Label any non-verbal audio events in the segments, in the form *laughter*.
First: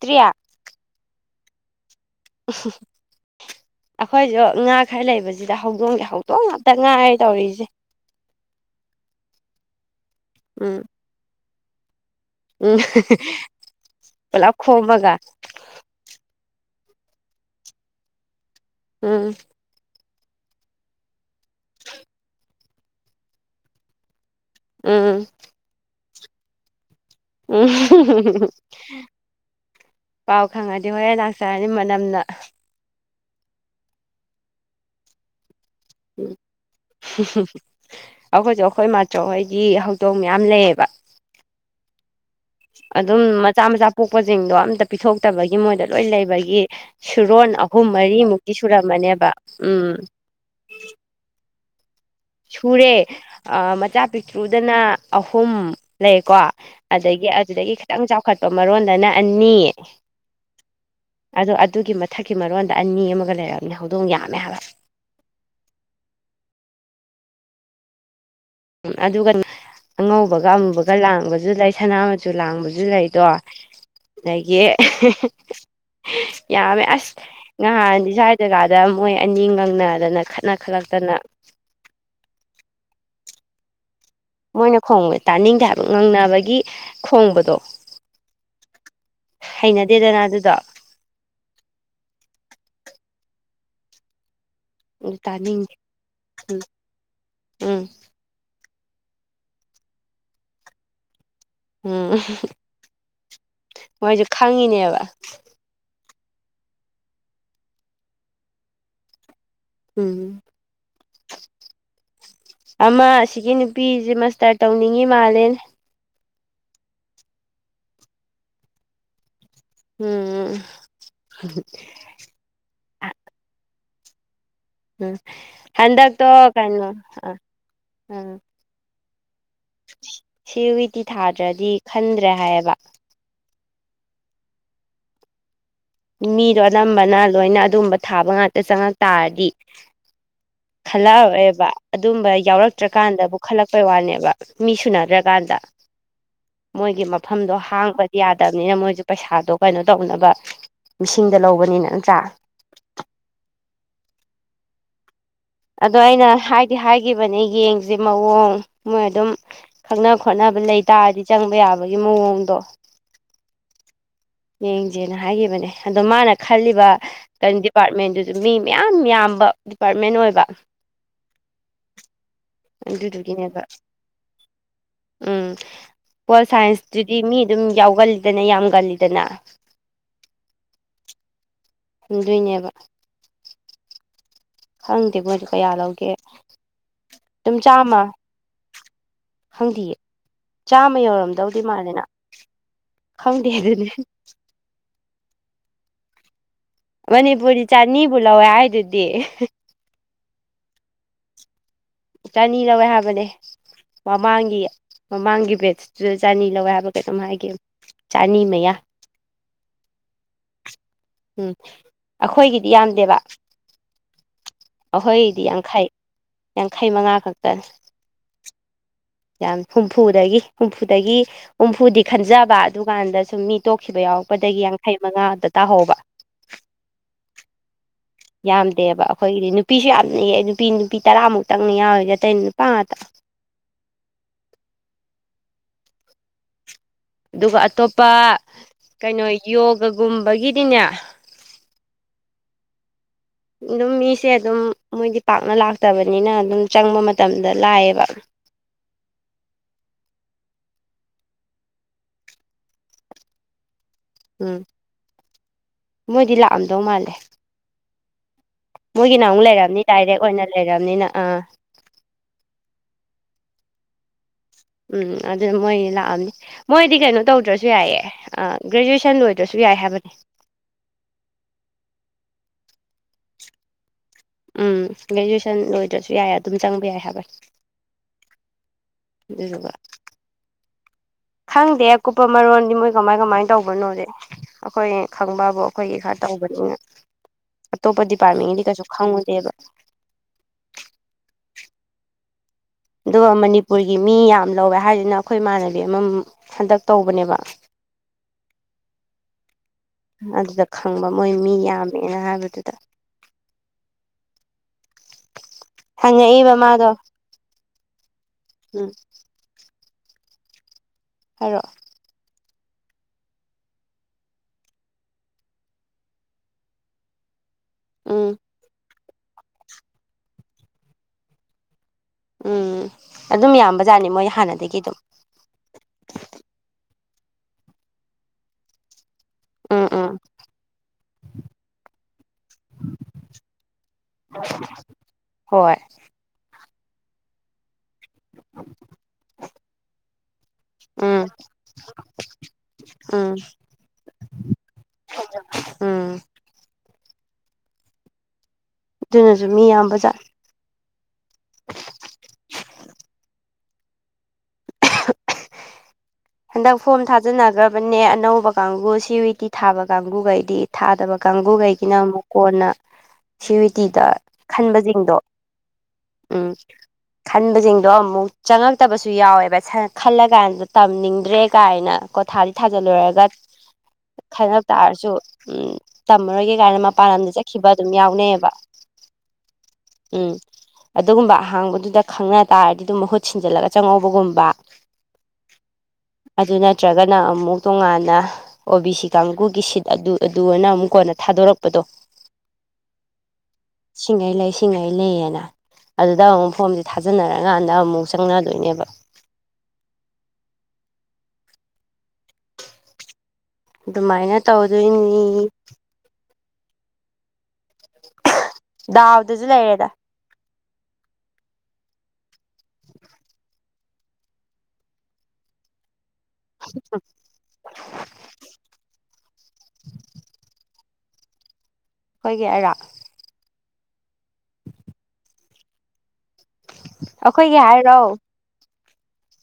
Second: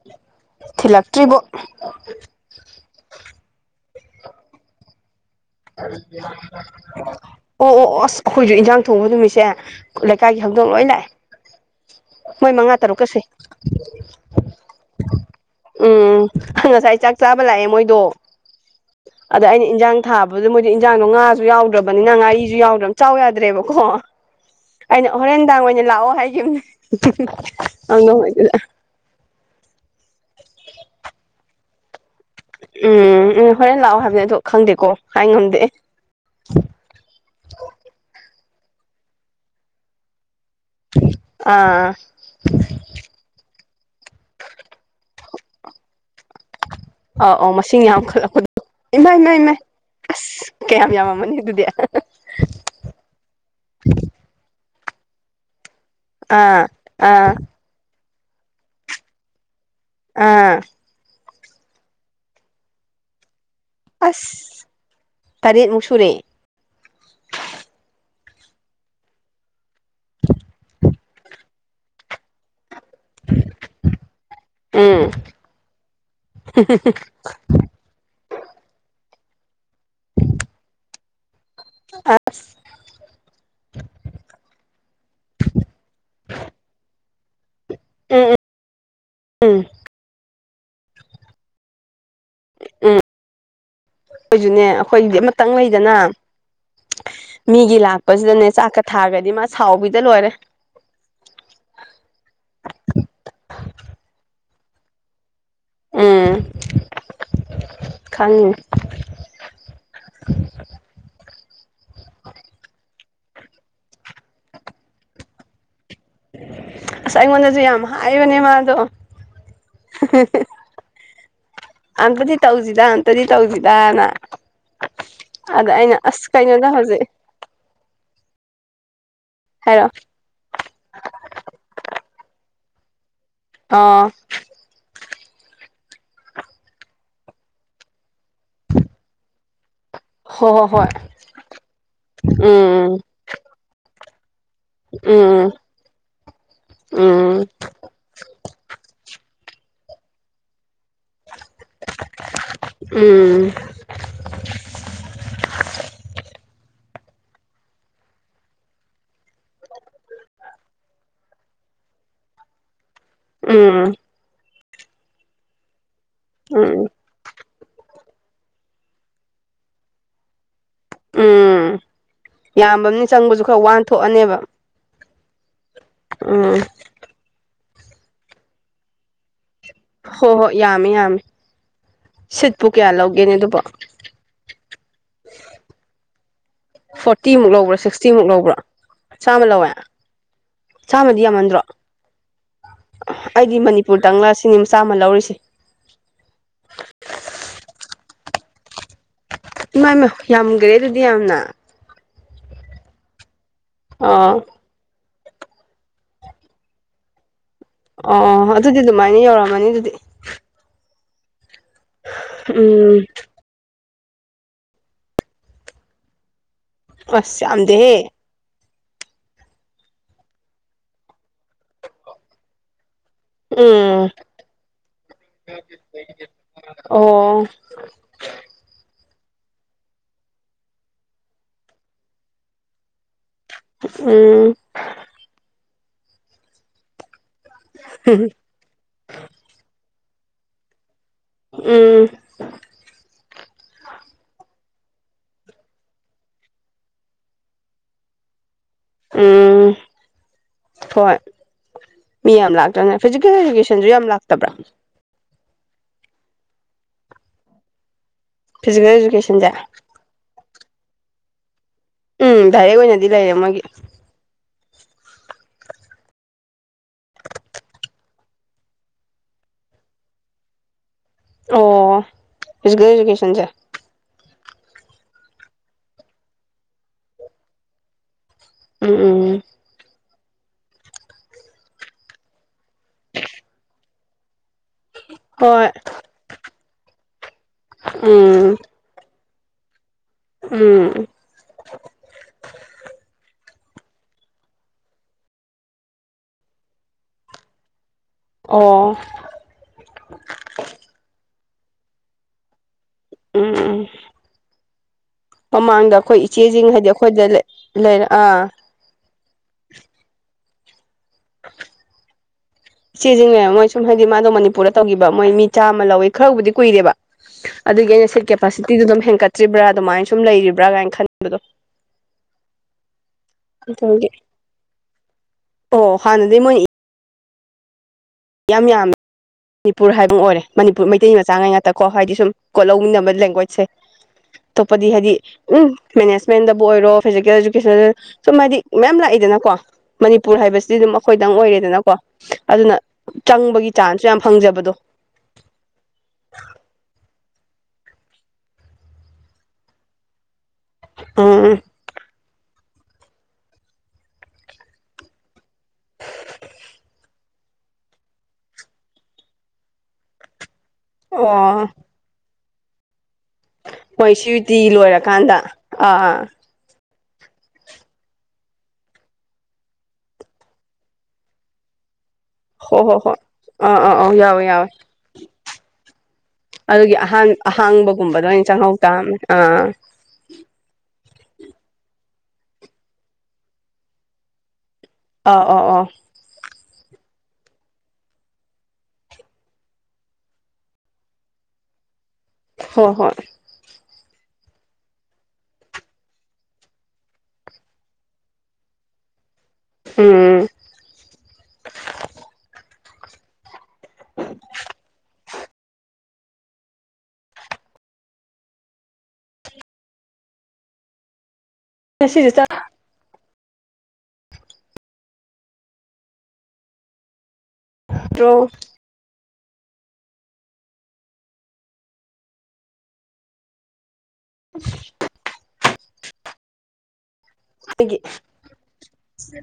ꯔꯤꯑ ꯊꯤꯜꯂꯛꯇ꯭ꯔꯤꯕꯣ ꯑꯩꯈꯣꯏꯖꯨ ꯉꯥ ꯈꯔ ꯂꯩꯕꯁꯤꯗ ꯍꯧꯗꯣꯡꯒꯤ ꯍꯧꯗꯣꯡ ꯉꯥꯛꯇ ꯉꯥꯏꯔꯦ ꯇꯧꯔꯤꯁꯦ ꯑꯣ ꯑꯣ ꯑꯣ ꯑꯁ ꯑꯩꯈꯣꯏꯁꯨ ꯏꯟꯖꯥꯡ ꯊꯣꯡꯕ ꯅꯨꯃꯤꯠꯁꯦ ꯂꯩꯀꯥꯏꯒꯤ ꯍꯧꯗꯣꯡ ꯎꯝ ꯂꯣꯏ ꯂꯥꯛꯑꯦ ꯃꯣꯏ ꯎꯝ ꯃꯉꯥ ꯇꯔꯨꯛꯀ ꯁꯨꯏ ꯄꯨꯂꯞ ꯈꯣꯝꯃꯒ ꯎꯝ ꯉꯁꯥꯏ ꯆꯥꯛ ꯆꯥꯕ ꯂꯥꯛꯑꯦ ꯃꯣꯏꯗꯣ ꯎꯝ ꯑꯗ ꯑꯩꯅ ꯏꯟꯖꯥꯡ ꯊꯥ ꯑꯗꯨꯗ ꯃꯣꯏꯗꯤ ꯏꯟꯖꯥꯡꯗꯣ ꯉꯥꯁꯨ ꯌꯥꯎꯗ꯭ꯔꯕꯅꯤꯅ ꯉꯥꯔꯤꯁꯨ ꯌꯥꯎꯗ꯭ꯔꯕ ꯆꯥꯎ ꯌꯥꯗ꯭ꯔꯦꯕꯀꯣ ꯑꯩꯅ ꯎꯝ ꯍꯣꯔꯦꯟꯅꯨꯡꯗꯥꯡ ꯑꯣꯏꯅ ꯂꯥꯛꯑꯣ ꯍꯥꯏꯈꯤꯝꯅꯦ ꯎꯝ ꯄꯥꯎ ꯈꯪꯉꯗꯤ ꯍꯣꯔꯦꯟ ꯂꯥꯛꯆꯔꯅꯤ ꯃꯅꯝꯅ ꯎꯝ ꯎꯝ ꯍꯣꯔꯦꯟ ꯂꯥꯛꯑꯣ ꯍꯥꯏꯕꯅꯦ ꯑꯗꯣ ꯈꯪꯗꯦꯀꯣ ꯍꯥꯏ ꯉꯝꯗꯦ ꯎꯝ ꯑꯩꯈꯣꯏꯁꯨ ꯑꯩꯈꯣꯏ ꯃꯥꯆꯧ ꯍꯣꯏꯒꯤ ꯍꯧꯗꯣꯡ ꯃꯌꯥꯝ ꯂꯩꯌꯦꯕ ꯑꯥ ꯑꯗꯨꯝ ꯃꯆꯥ ꯃꯆꯥ ꯄꯣꯛꯄꯁꯤꯡꯗꯣ ꯑꯝꯇ ꯄꯤꯊꯣꯛꯇꯕꯒꯤ ꯃꯣꯏꯗ ꯂꯣꯏ ꯂꯩꯕꯒꯤ ꯑꯧ ꯁꯨꯔꯣꯟ ꯑꯧ ꯃꯁꯤꯡ ꯑꯍꯨꯝ ꯌꯥꯝꯈꯠꯂꯛꯄꯗꯣ ꯃꯔꯤꯃꯨꯛꯇꯤ ꯏꯃꯥꯏ ꯁꯨꯔꯝꯃꯅꯦꯕ ꯏꯃꯥꯏ ꯏꯃꯥꯏ ꯎꯝ ꯑꯁ ꯀꯌꯥꯝ ꯌꯥꯝꯃꯝꯃꯅꯤ ꯑꯗꯨꯗꯤ ꯁꯨꯔꯦ ꯃꯆꯥ ꯄꯤꯛꯇ꯭ꯔꯨꯗꯅ ꯑꯍꯨꯝ ꯂꯩꯀꯣ ꯑꯥ ꯑꯗꯒꯤ ꯑꯥ ꯑꯗꯨꯗꯒꯤ ꯈꯤꯇꯪ ꯆꯥꯎꯈꯠꯄ ꯃꯔꯣꯟꯗꯅ ꯑꯅꯤ ꯑꯥ ꯑꯗꯣ ꯑꯗꯨꯒꯤ ꯃꯊꯛꯀꯤ ꯃꯔꯣꯟꯜꯗ ꯑꯅꯤ ꯑꯃꯒ ꯂꯩꯔꯕꯅꯤ ꯍꯧꯗꯣꯡ ꯌꯥꯝꯃꯦ ꯍꯥꯏꯕ ꯑꯁ ꯇꯔꯦꯠꯃꯨꯛ ꯁꯨꯔꯦ ꯎꯝ ꯑꯗꯨꯒ ꯑꯉꯧꯕꯒ ꯑꯃꯨꯕꯒ ꯂꯥꯡꯕꯁꯨ ꯂꯩ ꯁꯅꯥ ꯁꯨ ꯂꯥꯡꯕꯁꯨ ꯂꯩꯗꯣ ꯑꯗꯒꯤ ꯎꯝ ꯌꯥꯝꯃꯦ ꯑꯁ ꯅꯍꯥꯟ ꯏꯁꯋꯥꯏ ꯖꯒꯥꯗ ꯃꯣꯏ ꯑꯅꯤ ꯉꯪꯅꯗꯅ ꯈꯠꯅ ꯈꯠꯂꯛꯇꯅ ꯑꯁ ꯃꯣꯏꯅ ꯈꯣꯡꯕ ꯇꯥꯅꯤꯡꯗꯦ ꯍꯥꯏꯕ ꯉꯪꯅꯕꯒꯤ ꯈꯣꯡꯕꯗꯣ ꯎꯝ ꯎꯝ ꯎꯝ ꯍꯩꯅꯗꯦꯗꯅ ꯑꯗꯨꯗꯣ ꯎꯝ ꯑꯩꯖꯨꯅꯦ ꯑꯗꯨ ꯑꯩꯈꯣꯏꯗꯤ ꯑꯃꯇꯪ ꯇꯥꯅꯤꯡꯗꯦ ꯂꯩꯗꯅ ꯎꯝ ꯃꯤꯒꯤ ꯎꯝ ꯂꯥꯛ ꯄꯁꯤꯗꯅꯦ ꯆꯥꯛꯀ ꯊꯥꯔꯒꯗꯤ ꯃꯥ ꯁꯥꯎꯕꯗ ꯂꯣꯏꯔꯦ ꯎꯝ ꯃꯣꯏꯖꯨ ꯈꯪꯏꯅꯦꯕ ꯎ ꯈꯡ ꯎꯝ ꯑꯃ ꯑꯁꯤꯒꯤ ꯅꯨꯄꯤꯖꯦ ꯃꯥꯁꯇꯔ ꯇꯧꯅꯤꯡꯉꯤ ꯃꯥꯂꯦ ꯑꯁ ꯑꯩꯉꯣꯟꯗꯁꯨ ꯌꯥꯝ ꯍꯥꯏꯕꯅꯦ ꯃꯥꯗꯣ ꯎꯝ ꯑꯝꯇꯗꯤ ꯇꯧꯁꯤꯗ ꯑꯝꯇꯗꯤ ꯇꯧꯁꯤꯗꯅ ꯎꯝ ꯑꯗ ꯑꯩꯅ ꯍꯟꯗꯛꯇꯣ ꯑꯁ ꯀꯩꯅꯣꯗ ꯀꯩꯅꯣ ꯍꯧꯖꯤꯛ ꯑꯥ ꯎꯝ ꯍꯥꯏꯔꯣ ꯁꯤ ꯋꯤꯗꯤꯤ ꯊꯥꯗ꯭ꯔꯗꯤ ꯈꯟꯗ꯭ꯔꯦ ꯍꯥꯏꯌꯦꯕ ꯑ ꯃꯤꯗꯣ ꯑꯅꯝꯕꯅ ꯂꯣꯏꯅ ꯑꯗꯨꯕ ꯊꯥꯕ ꯉꯥꯛꯇ ꯆꯪꯉꯛ ꯇꯥꯔꯗꯤ ꯍꯣꯏ ꯍꯣꯏ ꯍꯣꯏ ꯈꯜꯂꯛꯑꯦꯕ ꯑꯗꯨꯝꯕ ꯎꯝ ꯌꯥꯎꯔꯛꯇ꯭ꯔꯀꯥꯟꯗꯕꯨꯛ ꯈꯠꯂꯛꯄꯩ ꯋꯥꯅꯦꯕ ꯃꯤ ꯎꯝ ꯁꯨꯅꯗ꯭ꯔꯀꯥꯟꯗ ꯃꯣꯏꯒꯤ ꯎꯝ ꯃꯐꯝꯗꯣ ꯍꯥꯡꯕ ꯌꯥꯗꯕꯅꯤꯅ ꯃꯣꯏꯁꯨ ꯄꯩꯁꯥꯗꯣ ꯀꯩꯅꯣ ꯇꯧꯅꯕ ꯃꯤꯁꯤꯡꯗ ꯂꯧꯕꯅꯤꯅ ꯅꯠꯇ꯭ꯔꯥ ꯎꯝ ꯑꯗꯣ ꯑꯩꯅ ꯍꯥꯏꯗꯤ ꯍꯥꯏꯈꯤꯕꯅꯦ ꯌꯦꯡꯁꯦ ꯃꯑꯣꯡ ꯃꯣꯏ ꯑꯗꯨꯝ ꯈꯪꯅ ꯈꯣꯠꯅꯕ ꯂꯩ ꯇꯥꯔꯗꯤ ꯆꯪꯕ ꯌꯥꯕꯒꯤ ꯃꯑꯣꯡꯗꯣ ꯎꯝ ꯌꯦꯡꯁꯦꯅ ꯍꯥꯏꯈꯤꯕꯅꯦ ꯑꯗꯣ ꯃꯥꯅ ꯎꯝ ꯈꯜꯂꯤꯕ ꯀ ꯗꯤꯄꯥꯔꯠꯃꯦꯟꯗꯨꯁꯨ ꯃꯤ ꯃꯌꯥꯝ ꯌꯥꯝꯕ ꯗꯤꯄꯥꯔꯠꯃꯦꯟ ꯑꯣꯏꯕ ꯎꯝ ꯌꯥꯝꯕꯅꯤ ꯆꯪꯕꯁꯨ ꯑꯗꯨꯗꯨꯒꯤꯅꯦꯕ ꯈꯔ ꯋꯥꯟꯊꯣꯛꯑꯅꯦꯕ ꯎꯝ ꯍꯣ ꯎꯝ ꯁꯥꯏꯟꯁꯇꯨꯗꯤ ꯃꯤ ꯑꯗꯨꯝ ꯌꯥꯎꯒꯜꯂꯤꯗꯅ ꯌꯥꯝꯒꯜꯂꯤꯗꯅ ꯍꯣꯏ ꯍꯣꯏ ꯌꯥꯝꯃꯤ ꯌꯥꯝꯃꯤ ꯁꯤꯠꯄꯨ ꯑꯗꯨꯏꯅꯦꯕ ꯀꯌꯥ ꯂꯧꯒꯦꯅꯦ ꯑꯗꯨꯕꯣ ꯈꯪꯗꯦ ꯃꯣꯏꯗꯤ ꯀꯌꯥ ꯂꯧꯒꯦ ꯐꯣꯔꯇꯤꯃꯨꯛ ꯑꯗꯨꯝ ꯂꯧꯕ꯭ꯔꯥ ꯆꯥꯝꯃ ꯁꯤꯛꯁꯇꯤꯃꯨꯛ ꯂꯧꯕ꯭ꯔꯥ ꯆꯥꯝꯃ ꯂꯧꯋꯦ ꯈꯪꯗꯦꯌꯦ ꯆꯥꯝꯃ ꯆꯥꯝꯃꯗꯤ ꯌꯥꯝꯃꯟꯗ꯭ꯔꯣ ꯌꯧꯔꯝꯗꯧꯗꯤ ꯃꯥꯜꯂꯦꯅ ꯈꯪꯗꯦ ꯑꯩꯗꯤ ꯑꯗꯨꯅꯦ ꯃꯅꯤꯄꯨꯔꯗꯪꯂ ꯁꯤꯅꯤꯆꯥꯝꯃ ꯂꯧꯔꯤꯁꯦ ꯃꯅꯤꯄꯨꯔꯤ ꯆꯅꯤꯕꯨ ꯂꯧꯋꯦ ꯍꯥꯏꯗꯨꯗꯤ ꯏꯝ ꯃꯥꯏ ꯌꯥꯝꯈ꯭ꯔꯦ ꯑꯗꯨꯗꯤ ꯌꯥꯝꯅ ꯆꯅꯤ ꯂꯧꯋꯦ ꯍꯥꯏꯕꯅꯦ ꯑꯣ ꯃꯃꯥꯡꯒꯤ ꯃꯃꯥꯡꯒꯤ ꯕꯦꯠꯁꯇꯨꯗ ꯆꯅꯤ ꯂꯧꯋꯦ ꯍꯥꯏꯕ ꯀꯩꯇꯝ ꯍꯥꯏꯒꯦ ꯑꯣ ꯑꯗꯨꯗꯤ ꯑꯗꯨꯃꯥꯏꯅ ꯌꯧꯔꯝꯃꯅꯤ ꯑꯗꯨꯗꯤ ꯎꯝ ꯑꯩꯈꯣꯏꯒꯤꯗꯤ ꯎꯝ ꯌꯥꯝꯗꯦꯕ ꯑꯩꯈꯣꯏꯗꯤ ꯌꯥꯡꯈꯩ ꯌꯥꯡꯈꯩ ꯃꯉꯥ ꯑꯁ ꯈꯛꯇꯅꯤ ꯌꯥꯝꯗꯦꯍꯦ ꯌꯥꯝ ꯍꯨꯝꯐꯨꯗꯒꯤ ꯍꯨꯝꯐꯨꯗꯒꯤ ꯍꯨꯝꯐꯨꯗꯤ ꯈꯟꯖꯕ ꯑꯗꯨꯀꯥꯟꯗ ꯁꯨꯝ ꯃꯤ ꯇꯣꯛꯈꯤꯕ ꯎꯝ ꯌꯥꯎꯔꯛꯄꯗꯒꯤ ꯌꯥꯡꯈꯩ ꯃꯉꯥꯗ ꯇꯥꯍꯧꯕ ꯑꯣ ꯌꯥꯝꯗꯦꯕ ꯑꯩꯈꯣꯏꯒꯤꯗꯤ ꯅꯨꯄꯤꯁꯨ ꯌꯥꯝꯅ ꯍꯦꯛ ꯅꯨꯄꯤ ꯅꯨꯄꯤ ꯇꯔꯥꯃꯨꯛꯇꯪꯅ ꯌꯥꯎꯋꯗꯇꯩꯩꯅ ꯅꯨꯄꯥ ꯉꯥꯛꯇ ꯎꯝ ꯑꯗꯨꯒ ꯑꯇꯣꯞꯄ ꯀꯩꯅꯣ ꯌꯣꯒꯒꯨꯝꯕꯒꯤꯗꯤꯅꯦ ꯎꯝ ꯑꯗꯨꯝ ꯃꯤꯁꯦ ꯑꯗꯨꯝ ꯃꯣꯏꯗꯤ ꯄꯥꯛꯅ ꯂꯥꯛꯇꯕꯅꯤꯅ ꯑꯗꯨꯝ ꯆꯪꯕ ꯃꯇꯝꯗ ꯂꯥꯛꯑꯦꯕ ꯎꯝ ꯍꯣꯏ ꯃꯤ ꯌꯥꯝ ꯂꯥꯛꯇ꯭ꯔꯅ ꯐꯤꯖꯤꯀꯦꯜ ꯏꯗꯨꯀꯦꯁꯟꯁꯨ ꯌꯥꯝ ꯂꯥꯛꯇ ꯎꯝ ꯃꯣꯏꯗꯤ ꯂꯥꯛꯑꯝꯗꯧ ꯃꯥꯜꯂꯦ ꯐꯤꯖꯤꯀꯦꯜ ꯃꯣꯏꯒꯤꯅ ꯑꯃꯨꯛ ꯏꯗꯨꯀꯦꯁꯟꯁꯦ ꯂꯩꯔꯝꯅꯤ ꯗꯥꯏꯔꯦꯛ ꯑꯣꯏꯅ ꯂꯩꯔꯕꯝꯅꯤꯅ ꯑꯥ ꯎꯝ ꯗꯥꯏꯔꯦꯛ ꯑꯣꯏꯅꯗꯤ ꯂꯩꯔꯦ ꯑꯃꯒꯤꯒꯤ ꯎꯝ ꯑꯗꯨꯅ ꯃꯣꯏ ꯂꯥꯛꯑꯅꯤ ꯃꯣꯏꯗꯤ ꯀꯩꯅꯣ ꯇꯧꯗ꯭ꯔꯁꯨ ꯌꯥꯏꯌꯦ ꯒ꯭ꯔꯦꯖꯨꯑꯦꯁꯟ ꯂꯣꯏꯗ꯭ꯔꯁꯨ ꯌꯥꯏ ꯍꯥꯏꯕꯅꯦ ꯑꯣ ꯏꯀ ꯑꯦꯖꯨꯀꯦꯁꯟꯁꯦ ꯎꯝ ꯒ꯭ꯔꯦꯖꯨꯋꯦꯁꯟ ꯂꯣꯏꯗ꯭ꯔꯁꯨ ꯌꯥꯏ ꯑꯗꯨꯝ ꯆꯪꯕ ꯌꯥꯏ ꯍꯥꯏꯕꯅꯤ ꯎꯝ ꯎꯝ ꯑꯗꯨꯗꯨꯒ ꯈꯪꯗꯦ ꯑꯀꯨꯞꯄ ꯃꯔꯣꯟꯗꯤ ꯃꯣꯏ ꯀꯃꯥꯏ ꯀꯃꯥꯏꯅ ꯇꯧꯕꯅꯣꯗꯤ ꯑꯩꯈꯣꯏ ꯈꯪꯕꯕꯨ ꯍꯣꯏ ꯑꯩꯈꯣꯏꯒꯤ ꯈꯔ ꯇꯧꯕꯅꯤꯅ ꯑꯇꯣꯞꯄ ꯎꯝ ꯗꯤꯄꯥꯔꯠꯃꯦꯟꯒꯤꯗꯤ ꯀꯩꯁꯨ ꯈꯪꯉꯨꯗꯦꯕ ꯎꯝ ꯑꯗꯨꯒ ꯃꯅꯤꯄꯨꯔꯒꯤ ꯃꯤ ꯌꯥꯝ ꯂꯧꯋꯦ ꯍꯥꯏꯁꯤꯅ ꯑꯩꯈꯣꯏ ꯏꯃꯥꯟꯅꯕꯤ ꯑꯃ ꯍꯟꯗꯛ ꯇꯧꯕꯅꯦꯕ ꯑꯣ ꯑꯗꯨꯗ ꯈꯪꯕ ꯃꯣꯏ ꯃꯤ ꯌꯥꯝꯃꯦꯅ ꯍꯥꯏꯕꯗꯨꯗ ꯎꯝ ꯎꯝ ꯃꯃꯥꯡꯗ ꯑꯩꯈꯣꯏ ꯍꯪꯉꯛꯏꯕ ꯏꯆꯦꯁꯤꯡ ꯍꯥꯏꯗꯤ ꯃꯥꯗꯣ ꯑꯩꯈꯣꯏꯗ ꯂꯩꯔ ꯑꯥ ꯎꯝ ꯍꯥꯏꯔꯛꯑꯣ ꯏꯆꯦꯁꯤꯡꯅꯦꯕ ꯃꯣꯏ ꯁꯨꯝ ꯍꯥꯏꯗꯤ ꯃꯥꯗꯣ ꯃꯅꯤꯄꯨꯔꯗ ꯇꯧꯈꯤꯕ ꯃꯣꯏ ꯃꯤ ꯆꯥꯃ ꯂꯧꯋꯤ ꯈꯔꯕꯨꯗꯤ ꯀꯨꯏꯔꯦꯕ ꯑꯗꯨꯒꯤ ꯑꯩꯅ ꯁꯤꯠ ꯎꯝ ꯀꯦꯄꯥꯁꯤꯇꯤꯗꯨ ꯑꯗꯨꯝ ꯍꯦꯟꯒꯠꯇ꯭ꯔꯤꯕ꯭ꯔꯥ ꯑꯗꯨꯃꯥꯏꯅ ꯁꯨꯝ ꯂꯩꯔꯤꯕ꯭ꯔꯥ ꯀꯥꯏꯅ ꯈꯟꯕꯗꯣ ꯎꯝ ꯑꯗꯨꯝ ꯌꯥꯝꯕ ꯖꯥꯠꯅꯤ ꯑꯗꯨꯒꯤ ꯃꯣꯏ ꯍꯥꯟꯅꯗꯒꯤ ꯑꯗꯨꯝ ꯑꯣ ꯍꯥꯟꯅꯗꯤ ꯃꯣꯏ ꯌꯥꯝ ꯌꯥꯝꯃꯦ ꯎꯝ ꯃꯅꯤꯄꯨꯔ ꯎꯝ ꯍꯥꯏꯕ ꯑꯃ ꯑꯣꯏꯔꯦ ꯃꯅꯤꯄꯨꯔ ꯃꯩꯇꯩ ꯃꯆꯥꯉꯩ ꯉꯥꯛꯇꯀꯣ ꯍꯥꯏꯗꯤ ꯁꯨꯝ ꯀꯣꯠ ꯂꯧꯃꯤꯟꯅꯕ ꯂꯦꯡꯒ꯭ꯋꯦꯖꯁꯦ ꯇꯣꯞꯄꯗꯤ ꯍꯥꯏꯗꯤ ꯎꯝ ꯍꯣꯏ ꯃꯦꯅꯦꯖꯃꯦꯟꯗꯕꯨ ꯑꯣꯏꯔꯣ ꯐꯤꯖꯤꯀꯦꯜ ꯏꯗꯨꯀꯦꯁꯟ ꯁꯨꯝ ꯍꯥꯏꯗꯤ ꯃꯌꯥꯝ ꯂꯥꯛꯏꯗꯅꯀꯣ ꯃꯅꯤꯄꯨꯔ ꯍꯥꯏꯕꯁꯤꯗꯤ ꯑꯗꯨꯝ ꯎꯝ ꯑꯩꯈꯣꯏꯗꯪ ꯑꯣꯏꯔꯦꯗꯅꯀꯣ ꯑꯗꯨꯅ ꯎꯝ ꯆꯪꯕꯒꯤ ꯆꯥꯟꯁꯁꯨ ꯌꯥꯝ ꯐꯪꯖꯕꯗꯣ ꯎꯝ ꯑꯗꯨꯅꯁꯨ ꯃꯤ ꯌꯥꯝꯕꯖꯥꯠ ꯑꯥ ꯍꯟꯗꯛ ꯐꯣꯝ ꯊꯥ ꯐꯖꯅꯈ꯭ꯔꯕꯅꯦ ꯑꯅꯧꯕ ꯀꯥꯡꯕꯨ ꯁꯤ ꯋꯤ ꯇꯤ ꯊꯥꯕ ꯀꯥꯡꯕꯨꯈꯩꯗꯤ ꯊꯥꯗꯕ ꯑꯣ ꯀꯥꯡꯕꯨꯈꯩꯒꯤꯅ ꯑꯃꯨꯛ ꯀꯣꯟꯅ ꯁꯤꯋꯤꯇꯤꯗ ꯍꯣꯏ ꯁꯤꯗꯤ ꯈꯟꯕꯁꯤꯡꯗꯣ ꯂꯣꯏꯔꯀꯥꯟꯗ ꯑꯥ ꯎꯝ ꯈꯟꯕꯁꯤꯡꯗꯣ ꯑꯃꯨꯛ ꯆꯪꯉꯛꯇꯕꯁꯨ ꯌꯥꯎꯋꯦꯕ ꯈꯜꯂ ꯀꯥꯟꯗ ꯇꯝꯅꯤꯡ ꯇꯥꯝꯅꯤꯗꯔꯦ ꯀꯥꯏꯅ ꯀꯣꯊꯥꯗꯤ ꯍꯣ ꯍꯣ ꯍꯣꯏ ꯊꯥꯖꯤꯜꯂꯣꯏꯨꯔꯒ ꯑꯥ ꯑꯥ ꯑꯥ ꯌꯥꯎꯋꯦ ꯐꯔꯥꯛ ꯌꯥꯎꯋꯦ ꯇꯥꯔꯁꯨ ꯎꯝ ꯇꯝꯃꯔꯣꯏꯒꯦ ꯀꯥꯏꯅ ꯃꯄꯥꯟ ꯂꯝꯗ ꯆꯠꯈꯤꯕ ꯑꯗꯨꯝ ꯌꯥꯎꯅꯩꯑꯌꯦꯕ ꯇ ꯑꯥ ꯎꯝ ꯑꯗꯨꯒꯨꯝꯕ ꯑꯍꯥꯡꯕꯗꯨꯗ ꯈꯪꯅ ꯇꯥꯔꯗꯤ ꯑꯗꯨꯝ ꯃꯍꯨꯠ ꯁꯤꯟꯖꯜꯂꯒ ꯆꯪꯉꯧꯕꯒꯨꯝꯕ ꯑꯥ ꯑꯣ ꯑꯣ ꯑꯗꯨ ꯅꯠꯇ꯭ꯔꯒꯅ ꯑꯃꯨꯛ ꯇꯣꯉꯥꯟꯅ ꯑꯣ ꯕꯤ ꯁꯤ ꯀꯥꯡꯒꯨꯒꯤ ꯁꯤꯠ ꯑꯗꯨ ꯑꯗꯨꯅ ꯑꯃꯨꯛ ꯀꯣꯟꯅ ꯊꯥꯗꯣꯔꯛꯄꯗꯣ ꯍꯣꯏ ꯍꯣꯏ ꯁꯤꯡꯉꯩ ꯂꯩ ꯁꯤꯡꯉꯩ ꯂꯩꯌꯦꯅ ꯑꯗꯨꯗ ꯑꯃꯨꯛ ꯐꯣꯝꯁꯦ ꯊꯥꯖꯅꯔꯀꯥꯟꯗ ꯑꯃꯨꯛ ꯆꯪꯅꯗꯣꯏꯅꯦꯕ ꯎꯝ ꯑꯗꯨꯃꯥꯏꯅ ꯇꯧꯗꯣꯏꯅꯤ ꯗꯥꯎꯗꯖꯨ ꯂꯩꯔꯦꯗ ꯉꯁꯤꯆꯦ ꯆꯥ ꯎ *inaudible* *unintelligible* ꯄ꯭ꯔꯣ ꯑꯩꯈꯣꯏꯒꯤ ꯑꯔꯥꯛ ꯎ ꯑꯩꯈꯣꯏꯒꯤ ꯍꯥꯏꯔꯣ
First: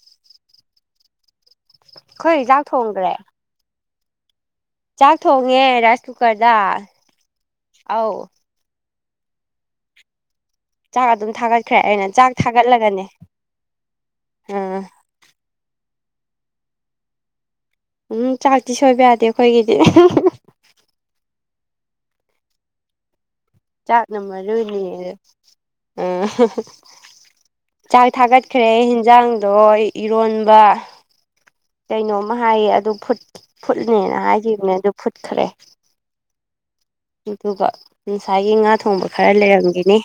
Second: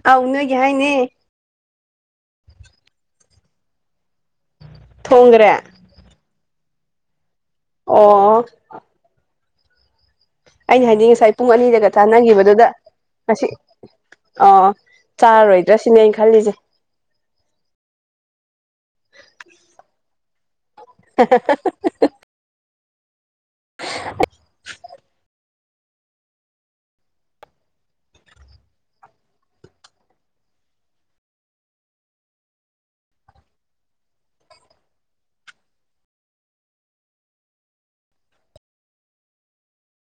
ꯑꯥꯎꯅꯒꯦ ꯍꯥꯏꯅꯦ ꯑꯩꯈꯣꯏ ꯔꯤꯖꯥꯛ ꯊꯣꯡꯗ꯭ꯔꯦ ꯆꯥꯛ ꯊꯣꯡꯈ꯭ꯔꯦ ꯊꯣꯡꯉꯦ ꯔꯥꯏꯁ ꯀꯨꯀꯔꯗ ꯑꯧ ꯑꯣ ꯑꯩꯅ ꯆꯥꯛ ꯍꯥꯏꯅꯤꯡ ꯑꯗꯨꯝ ꯉꯁꯥꯏ ꯄꯨꯡ ꯊꯥꯒꯠꯈ꯭ꯔꯦ ꯑꯅꯤꯗꯒ ꯑꯩꯅ ꯆꯥꯛ ꯇꯥꯅꯈꯤꯕꯗꯨꯗ ꯊꯥꯒꯠꯂꯒꯅꯦ ꯉꯁꯤ ꯑ ꯑꯥ ꯆꯥꯔꯣꯏꯗ꯭ꯔꯥ ꯁꯤꯅꯤ ꯑꯩꯅ ꯈꯜꯂꯤꯁꯦ ꯎꯝ ꯆꯥꯛꯇꯤ ꯁꯣꯏꯕ ꯌꯥꯗꯦ ꯑꯩꯈꯣꯏꯒꯤꯗꯤ *inaudible* ꯆꯥꯛꯅ ꯃꯔꯨꯅꯤ ꯆꯥꯛ ꯊꯥꯒꯠꯈ꯭ꯔꯦ ꯍꯤꯟꯖꯥꯡꯗꯣ ꯏꯔꯣꯟꯕ ꯀꯩꯅꯣꯝꯃ ꯍꯥꯏꯌꯦ ꯑꯗꯨ ꯐꯨꯠꯅꯦꯅ ꯍꯥꯏꯈꯤꯕꯅꯦ ꯑꯗꯨ ꯐꯨꯠꯈ꯭ꯔꯦ ꯑꯗꯨꯒ ꯉꯁꯥꯏꯒꯤ ꯉꯥ ꯊꯣꯡꯕ ꯈꯔ ꯂꯩꯔꯝꯈꯤꯅꯤ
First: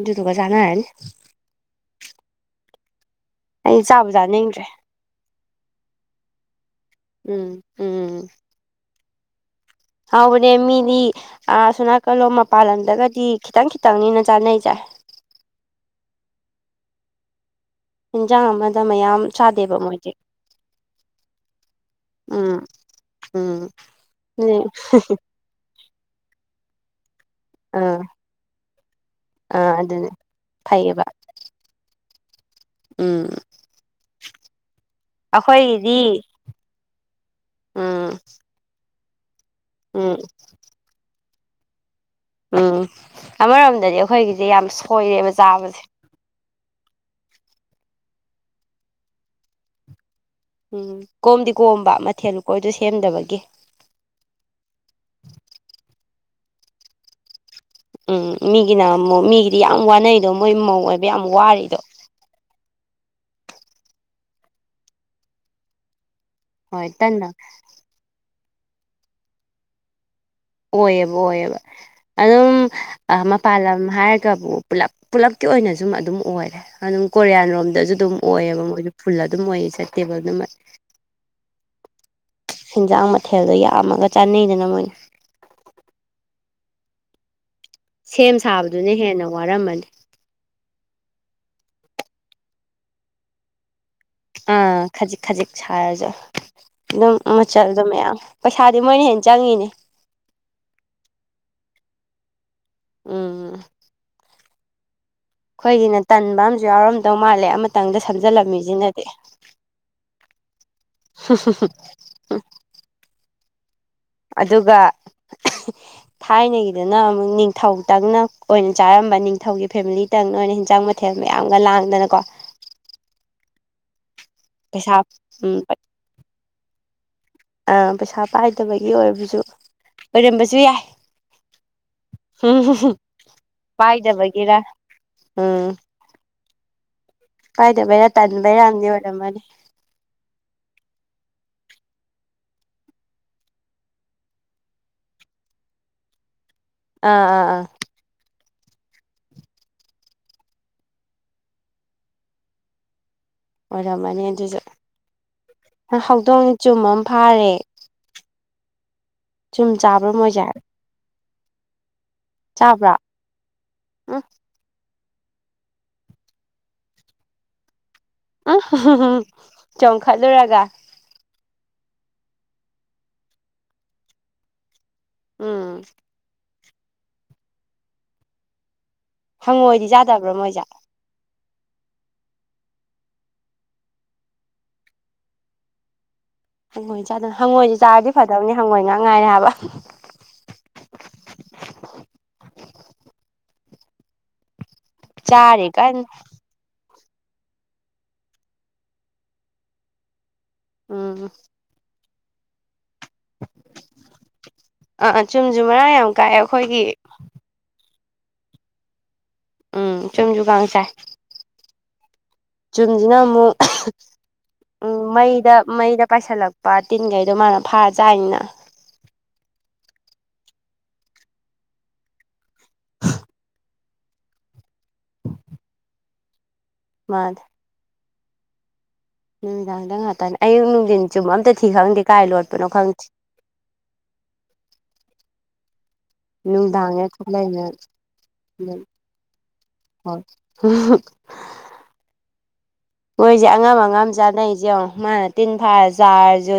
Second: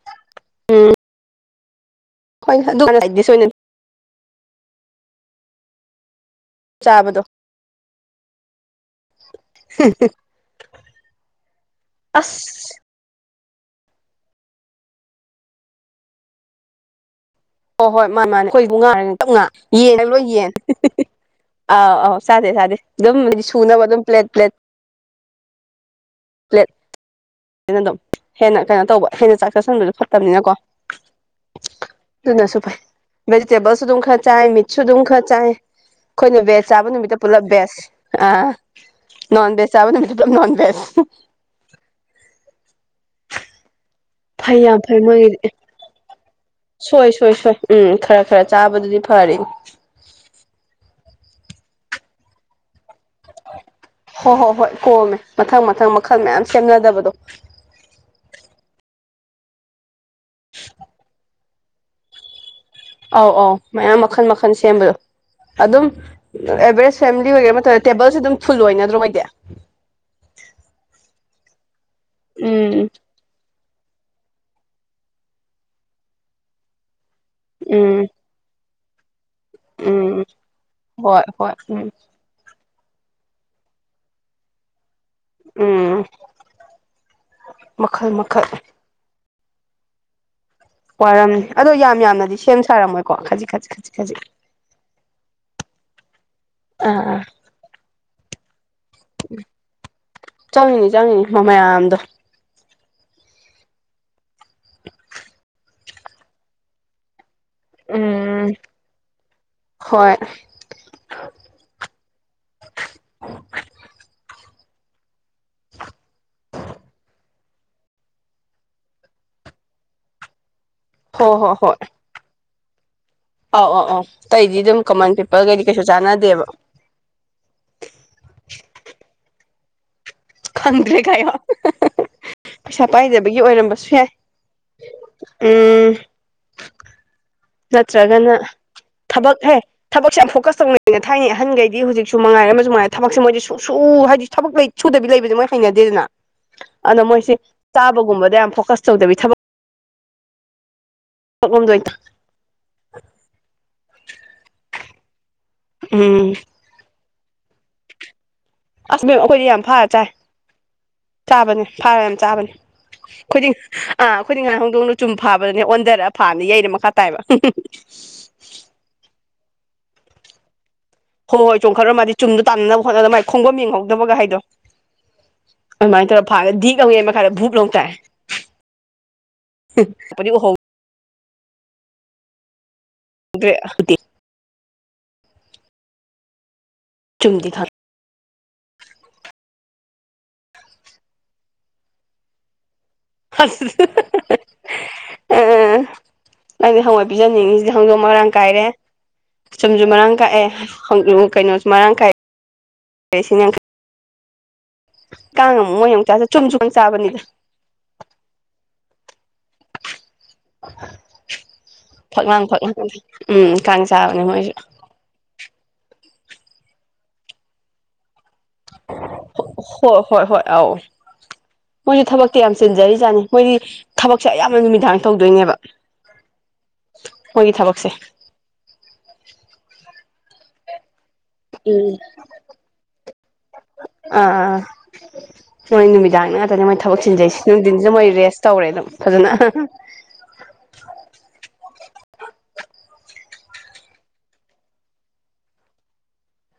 ꯑꯗꯨ ꯗꯨꯒ ꯆꯅꯔꯅꯤ ꯎꯝ ꯍꯣꯏ ꯑꯗꯨ ꯁꯣꯏꯗꯤꯁ ꯑꯣꯢꯅꯅꯤ ꯑꯩ ꯆꯥꯕꯨ ꯆꯥꯅꯤꯡꯗ꯭ꯔꯦ ꯆꯥꯕꯗꯣ ꯎꯝ ꯎꯝ ꯍꯥꯎꯕꯅꯦ ꯃꯤꯗꯤ ꯑ ꯁꯣꯅꯥꯀꯜꯂꯣꯝ ꯃꯄꯥꯟ ꯑꯁ ꯂꯣꯝꯗꯒꯗꯤ ꯈꯤꯇꯪ ꯈꯤꯇꯪꯅꯤꯅ ꯆꯥꯅꯩꯁꯦ ꯍꯣ ꯍꯣꯏ ꯃꯥꯅꯤ ꯃꯥꯅꯤ ꯏꯟꯖꯥꯡ ꯑꯩꯈꯣꯏꯕꯨ ꯑꯃꯗ ꯉꯥ ꯃꯌꯥꯝ ꯇꯞ ꯉꯥ ꯆꯥꯗꯦꯕ ꯌꯦꯟꯅ ꯃꯣꯏꯗꯤ ꯂꯣꯏ ꯌꯦꯟ ꯑꯥꯎ ꯑꯥꯎ ꯁꯥꯗꯦ ꯎꯝ ꯁꯥꯗꯦ ꯑꯗꯨꯝ ꯍꯥꯏꯗꯤ ꯎꯝ ꯁꯨꯅꯕ ꯑꯗꯨꯝ ꯄ꯭ꯂꯦꯠ ꯄ꯭ꯂꯦꯠ *inaudible* ꯄ꯭ꯂꯦꯠ ꯑꯗꯨꯝ ꯑꯥ ꯍꯦꯟꯅ ꯀꯩꯅꯣ ꯇꯧꯕ ꯍꯦꯟꯅ ꯆꯥꯛ ꯆꯁꯤꯟꯕꯗꯣ ꯐꯠꯇꯕꯅꯤꯅꯀꯣ ꯀꯩꯑꯕ ꯑꯗꯨꯅꯁꯨ ꯐꯩ ꯚꯦꯖꯤꯇꯦꯕꯜꯁꯨ ꯑꯗꯨꯝ ꯈꯔ ꯆꯥꯏ ꯃꯤꯠꯁꯨ ꯑꯗꯨꯝ ꯈꯔ ꯆꯥꯏ ꯑꯩꯈꯣꯏꯒꯤꯗꯤ ꯑꯩꯈꯣꯏꯅ ꯕꯦꯖ ꯆꯥꯕ ꯅꯨꯃꯤꯠꯇ ꯄꯨꯂꯞ ꯚꯦꯖ ꯎꯝ ꯑ ꯅꯣꯟꯚꯦꯖ ꯆꯥꯕ ꯅꯨꯃꯤꯠꯇ ꯎꯝ ꯄꯨꯂꯞ ꯅꯣꯟꯚꯦꯖ ꯎꯝ ꯑꯃꯔꯣꯝꯗꯗꯤ ꯑꯩꯈꯣꯏꯒꯤꯁꯦ ꯐꯩ ꯌꯥꯝ ꯐꯩ ꯁꯣꯏꯔꯦꯕ ꯃꯣꯏꯒꯤꯗꯤ ꯆꯥꯕꯁꯦ ꯁꯣꯏ ꯁꯣꯏ ꯁꯣꯏ ꯎꯝ ꯈꯔ ꯈꯔ ꯆꯥꯕꯗꯨꯗꯤ ꯐꯔꯦꯅꯦ ꯎꯝ ꯀꯣꯝꯗꯤ ꯀꯣꯝꯕ ꯃꯊꯦꯜ ꯂꯨ ꯀꯣꯏꯗꯣ ꯁꯦꯝꯗꯕꯒꯤ ꯍꯣ ꯍꯣ ꯍꯣꯏ ꯀꯣꯝꯃꯦ ꯃꯊꯪ ꯃꯊꯪ ꯃꯈꯜ ꯃꯌꯥꯝ ꯁꯦꯝꯅꯗꯕꯗꯣ ꯎꯝ ꯃꯤꯒꯤꯅ ꯑꯃꯨꯛ ꯃꯤꯒꯤꯗꯤ ꯌꯥꯝ ꯋꯥꯅꯩꯗꯣ ꯃꯣꯏ ꯃꯧ ꯑꯣꯏꯕ ꯌꯥꯝ ꯋꯥꯔꯤꯗꯣ ꯑꯧ ꯑꯧ ꯃꯌꯥꯝ ꯃꯈꯟ ꯃꯈꯟ ꯁꯦꯝꯕꯗꯣ ꯑꯗꯨꯝ ꯍꯣꯏ ꯑꯦꯚꯔꯦꯖ ꯇꯟꯅ ꯐꯦꯃꯤꯂꯤ ꯑꯣꯏꯒꯦꯔꯥ ꯃꯇꯝ ꯇꯦꯕꯜꯁꯦ ꯑꯗꯨꯝ ꯐꯨꯜ ꯑꯣꯏꯅꯗ꯭ꯔꯣ ꯑꯣꯏꯗꯤ ꯑꯣꯏꯌꯦꯕ ꯑꯣꯏꯌꯦꯕ ꯑꯗꯨꯝ ꯎꯝ ꯃꯄꯥꯟ ꯂꯝ ꯍꯥꯏꯔ ꯀꯕꯨ ꯄꯨꯂꯞ ꯄꯨꯜꯂꯞꯀꯤ ꯑꯣꯏꯅ ꯖꯨꯝ ꯑꯗꯨꯝ ꯑꯣꯏꯔꯦ ꯑꯗꯨꯝ ꯀꯣꯔꯤꯌꯥꯟꯔꯣꯝꯗꯁꯨ ꯎꯝ ꯑꯗꯨꯝ ꯑꯣꯏꯌꯦꯕ ꯃꯣꯏꯁꯨ ꯐꯨꯜ ꯑꯗꯨꯝ ꯑꯣꯏꯌꯦ ꯆꯠꯇꯦꯕꯜ ꯎꯝ ꯑꯗꯨꯃ ꯍꯣꯏ ꯍꯣꯏ ꯎꯝ ꯁꯦꯟꯖꯥꯡ ꯃꯊꯦꯜꯗꯣ ꯌꯥꯝꯃꯒ ꯆꯥꯅꯩꯗꯅ ꯃꯣꯏꯅ ꯎꯝ ꯃꯈꯜ ꯁꯦꯝ ꯃꯈꯜ ꯁꯥꯕꯗꯨꯅ ꯍꯦꯟꯅ ꯋꯥꯔꯝꯃꯅꯤ ꯋꯥꯔꯝꯅꯤ ꯑꯗꯣ ꯌꯥꯝ ꯌꯥꯝꯅꯗꯤ ꯁꯦꯝ ꯁꯥꯔꯝꯃꯣꯏꯀꯣ ꯈꯖꯤꯛ ꯈꯖꯤꯛ ꯈꯖꯤꯛ ꯈꯖꯤꯛ ꯑꯥ ꯈꯖꯤꯛ ꯈꯖꯤꯛ ꯁꯥꯔꯁꯨ ꯑꯥ ꯑꯗꯨꯝ ꯑꯥ ꯃꯆꯜ ꯑꯗꯨꯝ ꯃꯌꯥꯝ ꯄꯩꯁꯥꯗꯤ ꯃꯣꯏꯅ ꯍꯦꯟꯅ ꯆꯪꯉꯤꯅꯦ ꯆꯪꯉꯤꯅꯤ ꯆꯪꯉꯤꯅꯤ ꯃ ꯃꯌꯥꯝꯗꯣ ꯎꯝ *inaudible* ꯑꯩꯈꯣꯏꯒꯤꯅ ꯇꯟꯕ ꯑꯝꯨ ꯌꯥꯎꯔꯝꯗꯧ ꯃꯥꯜꯂꯦ ꯑꯃꯇꯪꯗ ꯎꯝ ꯁꯝꯖꯜꯂꯝꯃꯤꯁꯤꯅꯗꯤ ꯍꯣꯏ ꯍ ꯍ ꯍ ꯑꯗꯨꯒ *unintelligible* *inaudible* ꯊꯥꯏꯅꯒꯤꯗꯨꯅ ꯑꯃꯨꯛ ꯅꯤꯡꯊꯧꯇꯪꯅ ꯑꯣꯏꯅ ꯆꯥꯔꯝꯕ ꯅꯤꯡꯊꯧꯒꯤ ꯐꯦꯃꯤꯂꯤꯇꯪꯅ ꯑꯣꯏꯅ ꯍꯟꯖꯥꯡ ꯃꯊꯦꯜ ꯃꯊꯦꯜ ꯍꯣ ꯍꯣ ꯃꯌꯥꯝꯒ ꯍꯣꯏ ꯂꯥꯡꯗꯅꯀꯣ ꯑꯧ ꯑꯧ ꯑꯧ ꯑꯇꯩꯗꯤ ꯑꯗꯨꯝ ꯄꯩꯁꯥ ꯀꯃꯟ ꯎꯝ ꯄꯤꯄꯜꯒꯩꯗꯤ ꯀꯩꯁꯨ ꯆꯥꯟꯅꯗꯦꯕ ꯑꯥ ꯄꯩꯁꯥ ꯄꯥꯏꯗꯕꯒꯤ ꯑꯣꯏꯕꯁꯨ ꯑꯣꯏꯔꯝꯕꯁꯨ ꯌꯥꯏ ꯈꯪꯗ꯭ꯔꯦ ꯀꯥꯢ ꯍꯥꯢꯌꯣ ꯄꯩꯁꯥ ꯄꯥꯏꯗꯕꯒꯤ ꯑꯣꯏꯔꯝꯕꯁꯨ ꯌꯥꯏ ꯄꯥꯏꯗꯕꯒꯤꯔ ꯎꯝ ꯄꯥꯏꯗꯕꯩꯔꯥ ꯅꯠꯇ꯭ꯔꯒꯅ ꯇꯟꯕꯩꯔꯥꯝꯗꯤ ꯊꯕꯛ ꯑꯣꯏꯔꯝꯃꯅꯤ ꯍꯦ ꯊꯕꯛꯁꯦ ꯌꯥꯝ ꯐꯣꯀꯁ ꯇꯧꯅꯩꯅ ꯊꯥꯏꯅꯩ ꯑꯍꯟꯈꯩꯗꯤ ꯍꯧꯖꯤꯛꯁꯨ ꯃꯉꯥꯏꯔꯦ ꯑꯃꯁꯨ ꯃꯉꯥꯏꯔꯦ ꯊꯕꯛ ꯃꯣꯏꯗꯤ ꯁꯨꯡꯁꯨ ꯍꯥꯏꯗꯤ ꯊꯕꯛꯂꯩ ꯁꯨꯗꯕꯤ ꯂꯩꯕꯗ ꯃꯣꯏ ꯍꯩꯅꯗꯦꯗꯅ ꯑꯅ ꯑꯥ ꯃꯣꯏꯁꯦ ꯑꯥ ꯑꯥ ꯆꯥꯕꯒꯨꯝꯕꯗ ꯌꯥꯝ ꯐꯣꯀꯁ ꯇꯧꯗꯕꯤ ꯊꯕꯛ ꯊꯣꯛꯣꯛꯂꯝꯝꯗꯣꯏꯗ ꯑꯣꯏꯔꯝꯃꯅꯤ ꯑꯗꯨꯁꯨ ꯎꯝ ꯍꯧꯗꯣꯡꯅ ꯆꯨꯝ ꯑꯃ ꯐꯥꯔꯦ ꯑꯁꯕꯦꯝ ꯑꯩꯈꯣꯏꯗꯤ ꯌꯥꯝ ꯆꯨꯝ ꯐꯔ ꯆꯥꯏ ꯆꯥꯕ꯭ꯔꯣ ꯃꯣꯏꯁꯦ ꯆꯥꯕꯅꯤ ꯐꯥꯔ ꯌꯥꯝ ꯆꯥꯕꯅꯤ ꯆꯥꯕ꯭ꯔꯥ ꯑꯩꯈꯗꯤꯡ ꯑꯥ ꯎꯝ ꯈꯨꯗꯤ ꯉꯥꯏ ꯍꯧꯣꯡꯗꯣꯡꯅꯆꯨꯝ ꯐꯥꯕꯗꯅꯦ ꯑꯣꯟꯊꯔꯛ ꯐꯥꯅꯤ ꯌꯩꯩꯅ ꯃꯈꯥ ꯇꯥꯏꯕ *unintelligible* ꯑ ꯆꯣꯡꯈꯠꯂꯨꯔꯒ ꯍꯣꯏ ꯍꯣꯏ ꯆꯣꯡꯈꯠꯔ ꯃꯥꯗꯤꯨꯝꯗ ꯇꯥꯟꯅꯅꯕ ꯍꯣꯠꯅꯕ ꯃꯥꯏ ꯈꯣꯡꯕꯝ ꯌꯦꯡꯍꯧꯗꯕꯒ ꯍꯥꯏꯗꯣ ꯎꯝ ꯑꯗꯨꯃꯥꯏꯅ ꯇꯧꯔꯒ ꯐꯥꯔ ꯙꯤ ꯀꯧꯉ ꯃꯈꯥꯗ ꯚꯨꯛ ꯂ ꯂꯧ ꯇꯥꯏ ꯍꯪꯉꯣꯏꯗꯤ ꯑꯗꯩ ꯌꯥꯗꯕ꯭ꯔꯣ ꯃꯣꯏꯁꯦ *unintelligible* ꯍꯪꯉꯣꯏ ꯆꯥ ꯑꯗꯨ ꯆꯨꯝꯗꯤ ꯈꯪ ꯍꯪꯉꯣꯏꯁꯦ ꯆꯥꯔꯗꯤ ꯐꯗꯕꯅꯤ ꯍꯪꯉꯣꯏ ꯉꯥꯡ ꯉꯥꯏꯔꯦ ꯍꯥꯏꯕ ꯑꯁ ꯆꯔ ꯀꯥꯏ ꯅꯪꯗꯤ ꯍꯪꯋꯥꯏ ꯄꯤꯖꯅꯤꯡꯉꯤꯁꯤꯗꯤ ꯍꯧꯗꯣꯛ ꯃꯔꯥꯡ ꯀꯥꯏꯔꯦ ꯆꯨꯝꯁꯨ ꯃꯔꯥꯡ ꯀꯥꯏꯑꯦ ꯎꯝ ꯀꯩꯅꯣꯁꯨ ꯃꯔꯥꯡ ꯀꯥꯏ ꯁꯤ ꯑꯥ ꯆꯨꯝꯁꯨ ꯑꯃꯨꯛ ꯃꯔꯥ ꯃꯣꯏ ꯑꯃꯨꯛ ꯌꯥꯝ ꯆꯥꯁꯦ ꯀꯥꯏꯑꯦ ꯆꯨꯝꯁꯨ ꯀꯥꯡ ꯑꯩꯈꯣꯏꯒꯤ ꯆꯥꯕꯅꯤꯗ ꯎꯝ ꯆꯨꯝꯁꯨꯨ ꯀꯥꯡ ꯆꯥꯏ ꯐꯛꯂꯥꯡ ꯐꯛꯥꯡ ꯆꯨꯝꯁꯤꯅ ꯎꯝ ꯑꯃꯨꯛ ꯀꯥꯡ ꯆꯥꯕꯅꯦ ꯃꯣꯏꯁꯨ ꯎꯝ ꯃꯩꯗ ꯃꯩꯗ ꯄꯥꯏꯁꯤꯜꯂꯛꯄ ꯇꯤꯟꯈꯩꯗꯣ ꯃꯥꯅ ꯐꯥꯔ ꯆꯥꯅꯤꯅ ꯍꯣꯏ ꯍꯣꯏ ꯍꯣꯏ ꯑꯥꯎ ꯃꯣꯏꯁꯨ ꯊꯕꯛꯇꯤ ꯌꯥꯝ ꯆꯤꯟꯖꯔꯤꯖꯥꯠꯅꯤ ꯃꯣꯏꯗꯤ ꯊꯕꯛꯁꯦ ꯑꯌꯥꯝꯅ ꯅꯨꯃꯤꯗꯥꯡ ꯇꯧꯗꯣꯏꯅꯦꯕ ꯃꯥꯅꯦ ꯃꯣꯏꯒꯤ ꯊꯕꯛꯁꯦ ꯅꯨꯃꯤꯗꯥꯡꯗ ꯉꯥꯛꯇꯅꯤ ꯑꯌꯨꯛ ꯅꯨꯡꯊꯤꯟ ꯆꯨꯝꯕ ꯑꯝꯇ ꯊꯤ ꯎꯝ ꯈꯪꯗꯦ ꯀꯥꯏ ꯂꯣꯠꯄꯅꯣ ꯈꯪꯗꯦ ꯑꯥ ꯑꯥ ꯑꯥ ꯃꯣꯏ ꯅꯨꯃꯤꯗꯥꯡ ꯉꯥꯛꯇꯅꯦ ꯃꯣꯏ ꯊꯕꯛ ꯅꯨꯡꯗꯥꯡꯗ ꯁꯤꯟꯖꯩꯁꯤ ꯊꯣꯛꯂꯛꯏꯅ ꯅꯨꯡꯊꯤꯟꯁꯤꯗ ꯃꯣꯏ ꯔꯦꯁ ꯇꯧꯔꯦ ꯑꯗꯨꯝ ꯐꯖꯅ ꯎꯝꯍꯝ ꯃꯣꯏꯁꯦ ꯑꯉꯝ ꯑꯉꯝ ꯆꯥꯅꯩꯁꯦꯡꯉ ꯃꯥꯅ ꯇꯤꯟ ꯐꯥꯔ ꯆꯥꯔꯁꯨ